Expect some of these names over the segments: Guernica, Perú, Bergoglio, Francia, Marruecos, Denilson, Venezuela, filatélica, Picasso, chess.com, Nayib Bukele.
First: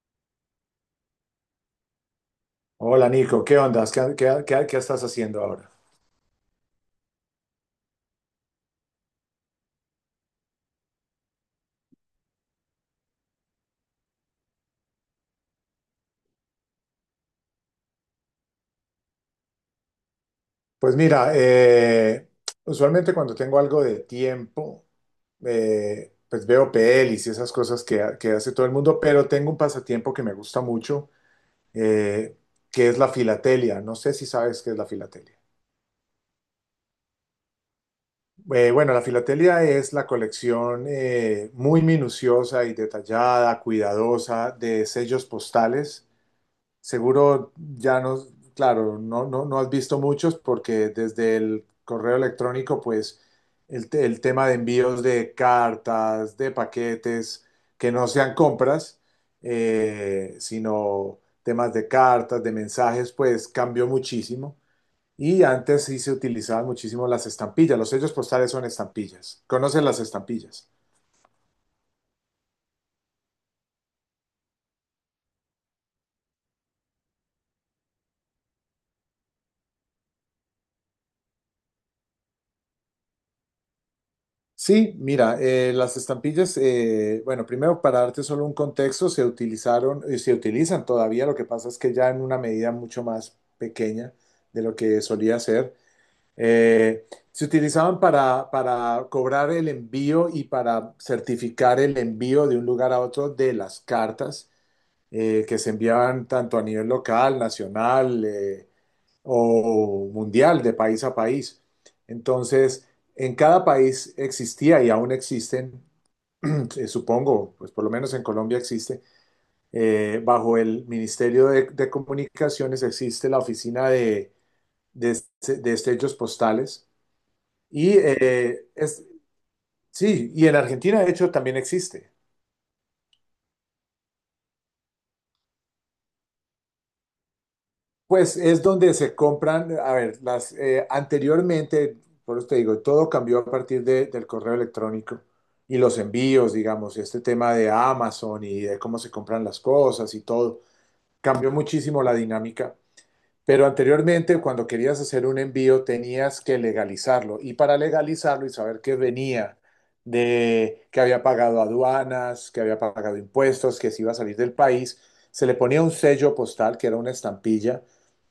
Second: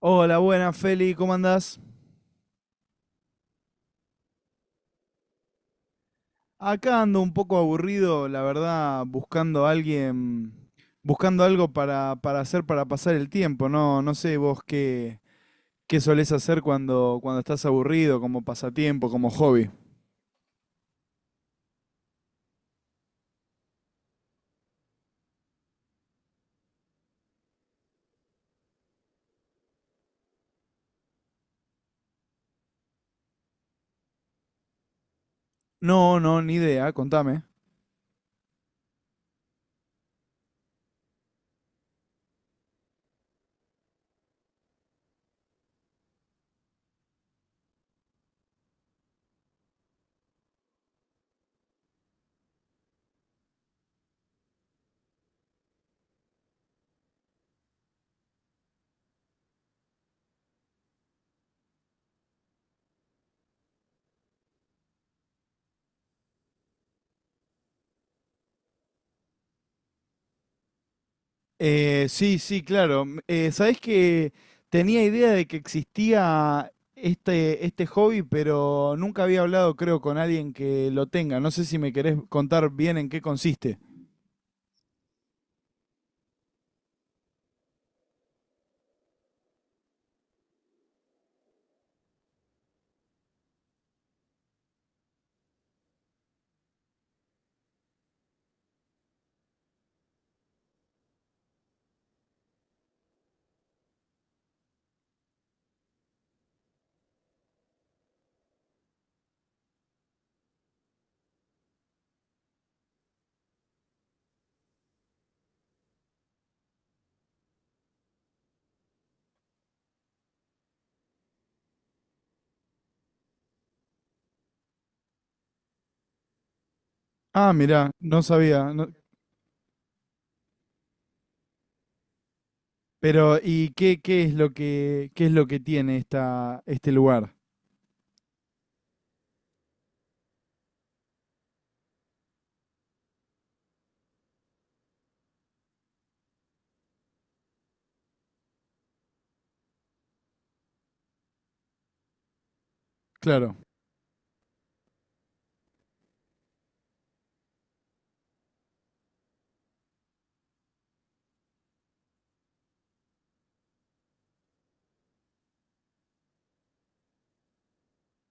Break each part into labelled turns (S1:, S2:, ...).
S1: Hola, buenas, Feli, ¿cómo andás?
S2: Hola, Nico, ¿qué ondas? ¿qué estás haciendo ahora?
S1: Acá ando un poco aburrido, la verdad, buscando a alguien, buscando algo para hacer para pasar el tiempo, ¿no? No sé vos qué solés hacer cuando estás aburrido, como pasatiempo, como hobby.
S2: Pues mira, usualmente cuando tengo algo de tiempo, pues veo pelis y esas cosas que hace todo el mundo, pero tengo un pasatiempo que me gusta mucho, eh, que es la filatelia. No sé si sabes qué es la filatelia.
S1: No, no, ni idea, contame.
S2: Bueno, la filatelia es la colección muy minuciosa y detallada, cuidadosa de sellos postales. Seguro ya no, claro, no, no, no has visto muchos porque desde el correo electrónico, pues el tema de envíos de cartas, de paquetes, que no sean compras, sino temas de cartas, de mensajes, pues cambió muchísimo. Y antes sí se utilizaban muchísimo las estampillas, los sellos postales son estampillas. ¿Conoces las estampillas?
S1: Sí, sí, claro. Sabés que tenía idea de que existía este hobby, pero nunca había hablado, creo, con alguien que lo tenga. No sé si me querés contar bien en qué consiste.
S2: Sí, mira, las estampillas, bueno, primero para darte solo un contexto, se utilizaron y se utilizan todavía, lo que pasa es que ya en una medida mucho más pequeña de lo que solía ser. Se utilizaban para cobrar el envío y para certificar el envío de un lugar a otro de las cartas, que se enviaban tanto a nivel local, nacional, o mundial de país a país. Entonces, en cada país existía y aún existen, supongo, pues por lo menos en Colombia existe, bajo el Ministerio de Comunicaciones existe la oficina de estrellos postales.
S1: Ah, mirá,
S2: Y
S1: no sabía.
S2: es, sí, y en Argentina de hecho también existe.
S1: Pero, ¿y qué es lo que, qué es lo que tiene este lugar?
S2: Pues es donde se compran, a ver, las, anteriormente, por eso te digo, todo cambió a partir del correo electrónico y los envíos, digamos, este tema de Amazon y de cómo se compran las cosas y todo, cambió muchísimo la dinámica.
S1: Claro,
S2: Pero anteriormente, cuando querías hacer un envío, tenías que legalizarlo. Y para legalizarlo y saber que venía de que había pagado aduanas, que había pagado impuestos, que se iba a salir del país, se le ponía un sello postal, que era una estampilla,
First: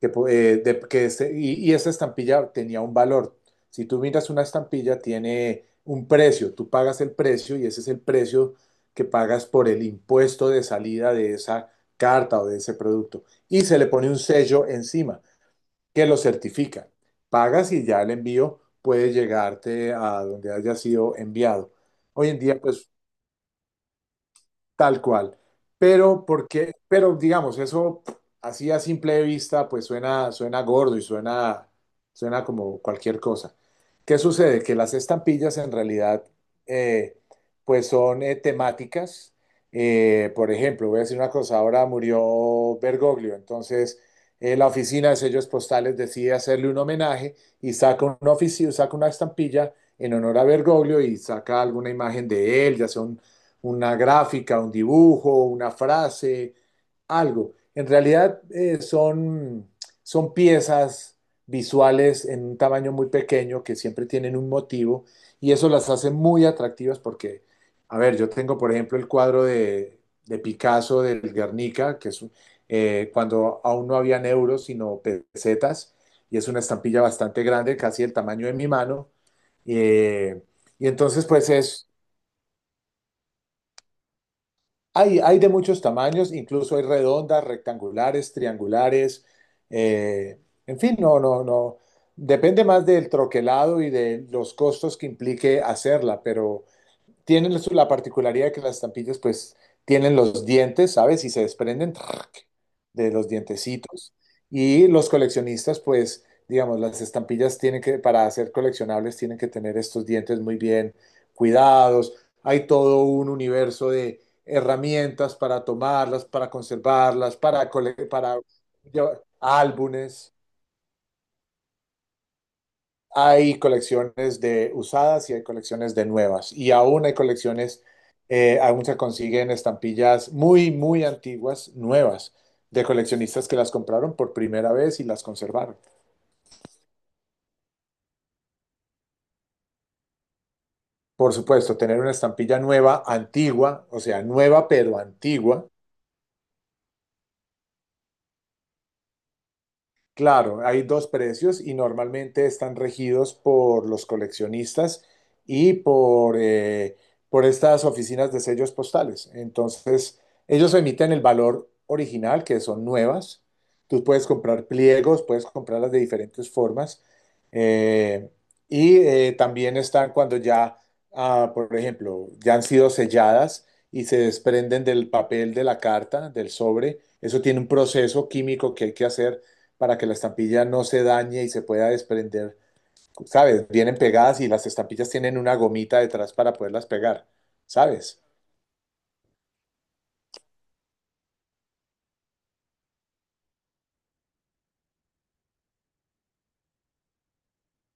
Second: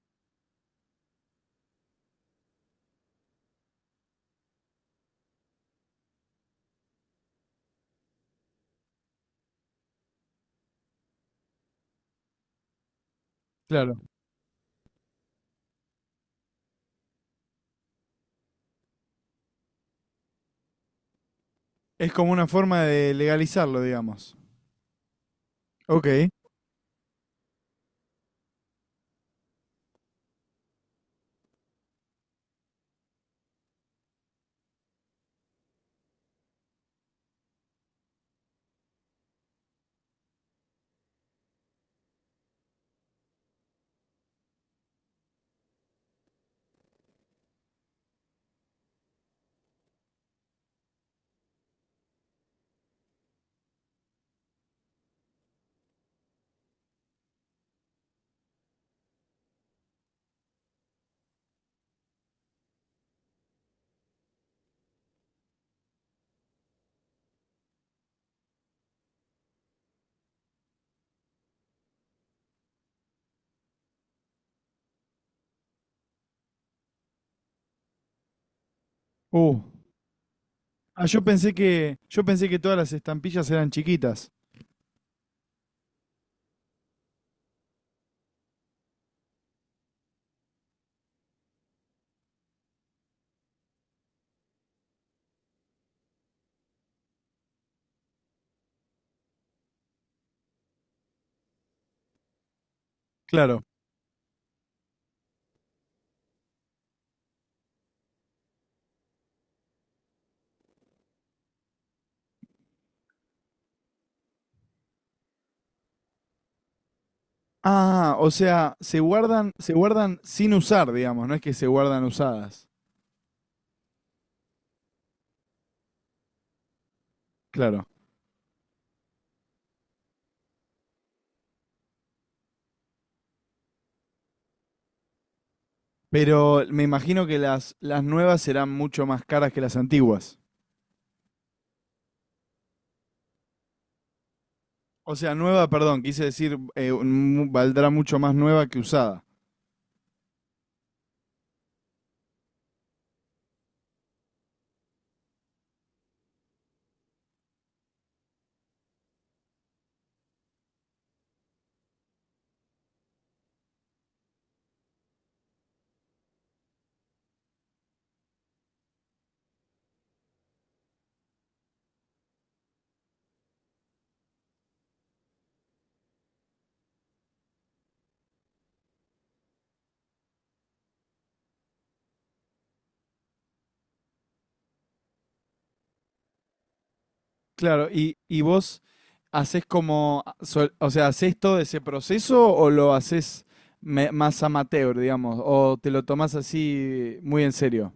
S2: que, po- de- que se- y esa estampilla tenía un valor. Si tú miras una estampilla, tiene un precio. Tú pagas el precio y ese es el precio que pagas por el impuesto de salida de esa carta o de ese producto y se le
S1: claro.
S2: pone un sello encima que lo certifica. Pagas y ya el envío puede llegarte a donde haya sido enviado.
S1: Es
S2: Hoy
S1: como
S2: en
S1: una
S2: día,
S1: forma
S2: pues
S1: de legalizarlo, digamos.
S2: tal cual. Pero
S1: Ok.
S2: porque, pero digamos, eso así a simple vista, pues suena gordo y suena como cualquier cosa. ¿Qué sucede? Que las estampillas en realidad, eh, pues son, temáticas. Por ejemplo, voy a decir una cosa, ahora murió Bergoglio, entonces la oficina de sellos postales decide hacerle un homenaje y saca saca una estampilla en honor a Bergoglio y saca alguna imagen de él, ya sea un una gráfica, un dibujo, una frase, algo. En realidad son piezas visuales en un tamaño muy pequeño que siempre tienen un motivo y eso las hace muy atractivas porque, a ver, yo tengo por ejemplo el cuadro de Picasso del Guernica, que es cuando aún no habían euros sino pesetas y es una estampilla bastante grande, casi el tamaño de mi mano.
S1: Uh.
S2: Eh, y
S1: Ah,
S2: entonces pues es.
S1: yo pensé que todas las estampillas eran chiquitas.
S2: Hay de muchos tamaños, incluso hay redondas, rectangulares, triangulares, eh, en fin, no, no, no. Depende más del troquelado y de los costos que implique hacerla, pero tienen la particularidad de que las estampillas pues tienen los dientes, ¿sabes? Y se desprenden ¡trac! De los
S1: Claro.
S2: dientecitos. Y los coleccionistas pues, digamos, las estampillas tienen que, para ser coleccionables, tienen que tener estos dientes muy bien cuidados. Hay todo un universo de herramientas para tomarlas, para conservarlas, para, cole-
S1: Ah, o
S2: para
S1: sea,
S2: llevar-
S1: se guardan
S2: álbumes.
S1: sin usar, digamos, no es que se guardan usadas.
S2: Hay colecciones de usadas y hay colecciones de nuevas. Y aún hay colecciones,
S1: Claro.
S2: aún se consiguen estampillas muy, muy antiguas, nuevas, de coleccionistas que las compraron por primera vez y las conservaron.
S1: Pero me imagino que las nuevas serán mucho más caras que las antiguas.
S2: Por supuesto, tener una estampilla nueva, antigua, o sea, nueva pero
S1: O sea, nueva,
S2: antigua.
S1: perdón, quise decir, valdrá mucho más nueva que usada.
S2: Claro, hay dos precios y normalmente están regidos por los coleccionistas y por estas oficinas de sellos postales. Entonces, ellos emiten el valor original, que son nuevas. Tú puedes comprar pliegos, puedes comprarlas de diferentes formas. Eh, También están cuando ya, ah, por ejemplo, ya han sido selladas y se desprenden del papel de la carta, del sobre. Eso tiene un proceso químico que hay que hacer para que la estampilla no se dañe y se pueda desprender. ¿Sabes? Vienen pegadas y las estampillas tienen una gomita detrás para poderlas pegar.
S1: Claro,
S2: ¿Sabes?
S1: y vos haces como, o sea, ¿haces todo ese proceso o lo haces más amateur, digamos? ¿O te lo tomás así muy en serio?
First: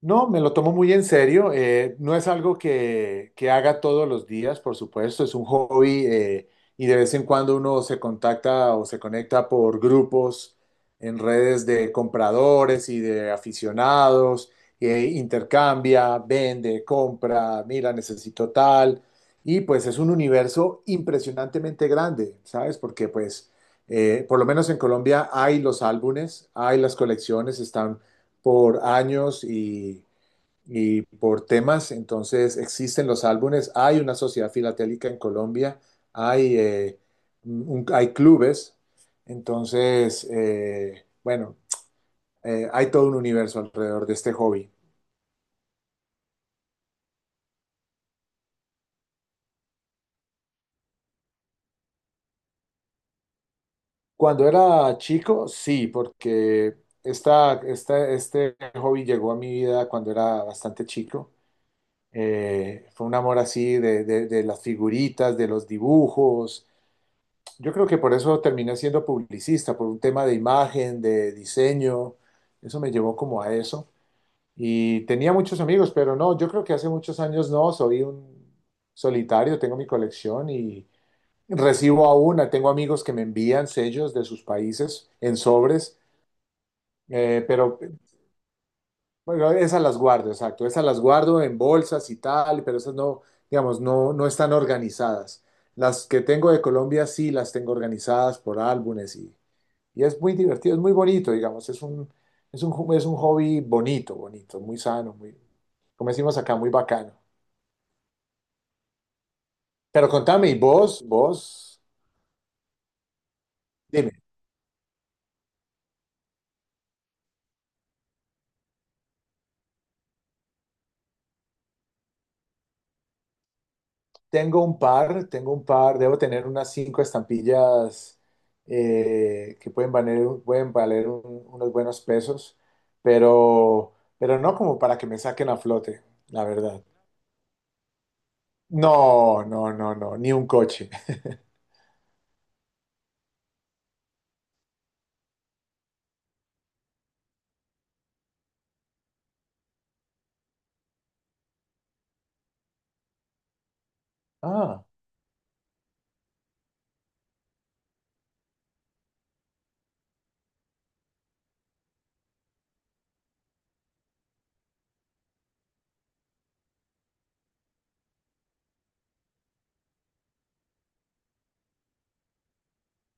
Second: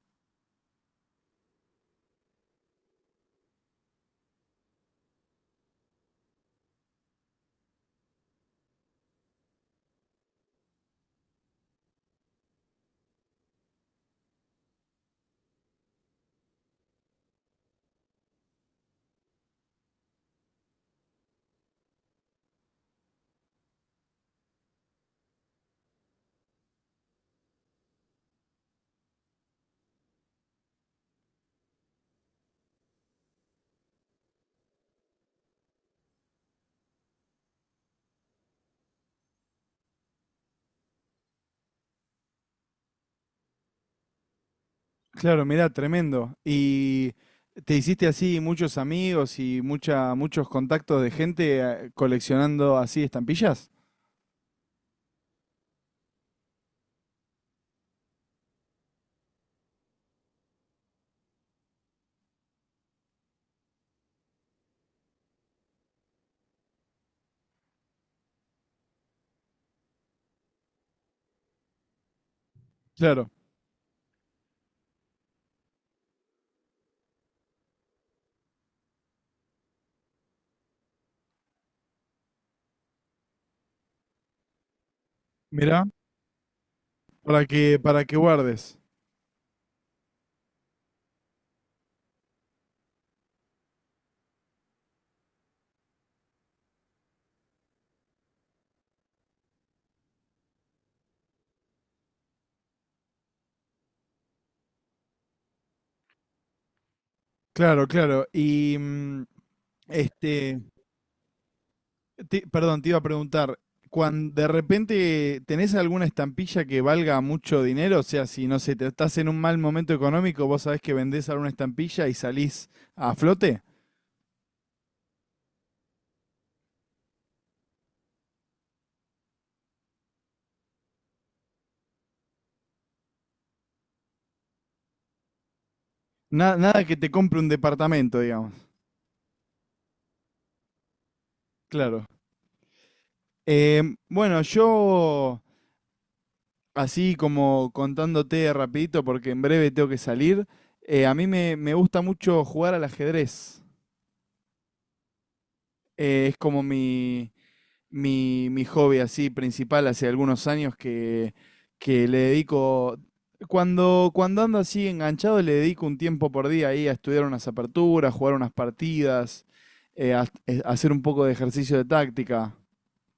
S2: No, me lo tomo muy en serio. No es algo que haga todos los días, por supuesto. Es un hobby, y de vez en cuando uno se contacta o se conecta por grupos en redes de compradores y de aficionados. Intercambia, vende, compra, mira, necesito tal. Y pues es un universo impresionantemente grande, ¿sabes? Porque pues, por lo menos en Colombia hay los álbumes, hay las colecciones, están por años y por temas, entonces existen los álbumes, hay una sociedad filatélica en Colombia, hay, eh, hay clubes, entonces, bueno, hay todo un universo alrededor de este hobby.
S1: Claro, mira, tremendo. ¿Y te hiciste así muchos amigos y muchos contactos de gente coleccionando así estampillas?
S2: Cuando era chico, sí, porque este hobby llegó a mi vida cuando era bastante chico. Fue un amor así de las figuritas, de los dibujos. Yo creo que por eso terminé siendo publicista, por un tema de imagen, de diseño, eso me llevó
S1: Claro,
S2: como a eso. Y tenía muchos amigos, pero no, yo creo que hace muchos años no, soy un solitario, tengo mi colección y recibo aún, tengo amigos que me envían sellos de sus países en
S1: mira,
S2: sobres, pero
S1: para que guardes.
S2: bueno, esas las guardo, exacto, esas las guardo en bolsas y tal, pero esas no, digamos, no, no están organizadas. Las que tengo de Colombia sí las tengo organizadas por álbumes. Y es muy divertido, es muy bonito, digamos, es un hobby bonito, bonito, muy sano, muy, como decimos acá, muy bacano.
S1: Claro, claro. Y
S2: Pero contame, y
S1: este...
S2: vos,
S1: Perdón, te iba a preguntar,
S2: dime,
S1: cuando de repente tenés alguna estampilla que valga mucho dinero, o sea, si no sé, te estás en un mal momento económico, vos sabés que vendés alguna estampilla y salís a flote.
S2: tengo un par, debo tener unas 5 estampillas que pueden valer, unos buenos pesos, pero no como para que me saquen a flote, la verdad.
S1: Nada que te compre un departamento, digamos.
S2: No, no, no, no, ni un coche.
S1: Claro. Bueno, yo así como contándote rapidito, porque en breve tengo que salir, a mí me gusta mucho jugar al ajedrez.
S2: Ah.
S1: Es como mi hobby así principal hace algunos años que le dedico, cuando ando así enganchado, le dedico un tiempo por día ahí a estudiar unas aperturas, jugar unas partidas, hacer un poco de ejercicio de táctica.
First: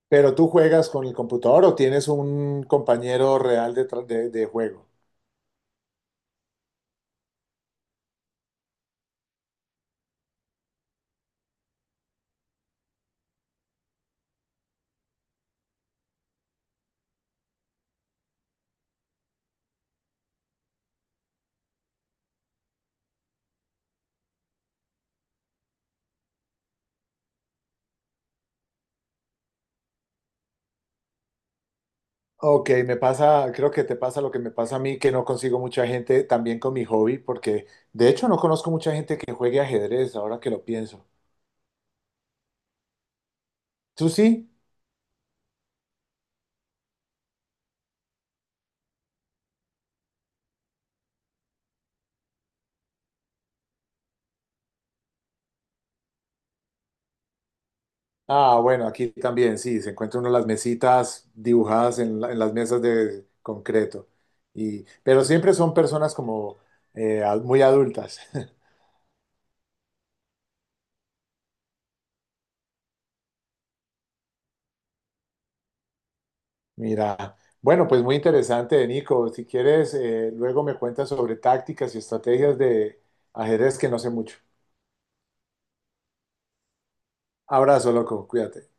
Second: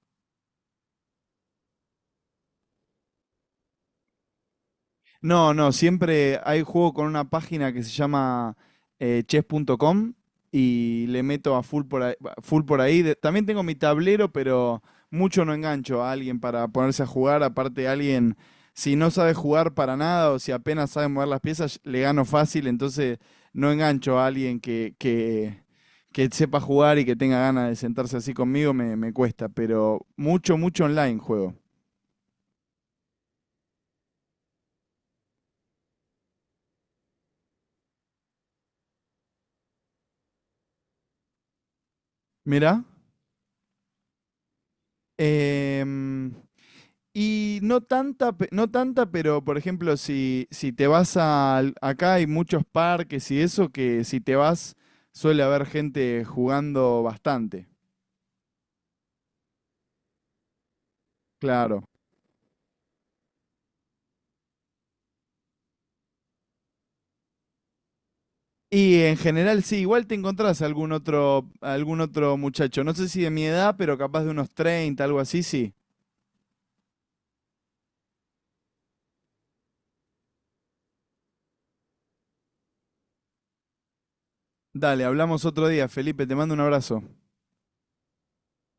S2: ¿Pero tú juegas con el computador o tienes un compañero real de juego?
S1: No, no, siempre hay juego con una página que se llama chess.com y le meto a full por ahí. También tengo mi tablero, pero mucho no engancho a alguien para ponerse a jugar. Aparte, alguien, si no sabe jugar para nada o si apenas sabe mover las piezas, le gano fácil. Entonces, no engancho a alguien que sepa jugar y que tenga ganas de sentarse así conmigo, me cuesta. Pero mucho, mucho online juego.
S2: Ok, me pasa, creo que te pasa lo que me pasa a mí, que no consigo mucha gente también con mi hobby, porque de hecho no conozco mucha gente que juegue ajedrez, ahora que lo pienso.
S1: Mirá.
S2: ¿Tú sí?
S1: em, Y no tanta, no tanta, pero por ejemplo, si te vas acá hay muchos parques y eso, que si te vas suele haber gente jugando bastante,
S2: Ah, bueno, aquí también, sí, se encuentra uno las mesitas
S1: claro.
S2: dibujadas en, en las mesas de concreto. Y, pero siempre son personas como muy adultas.
S1: Y en general sí, igual te encontrás algún otro muchacho, no sé si de mi edad, pero capaz de unos 30 algo así, sí.
S2: Mira, bueno, pues muy interesante, Nico. Si quieres, luego me cuentas sobre tácticas y estrategias de ajedrez que no sé mucho.
S1: Dale, hablamos otro día, Felipe, te mando un abrazo.
S2: Abrazo, loco, cuídate.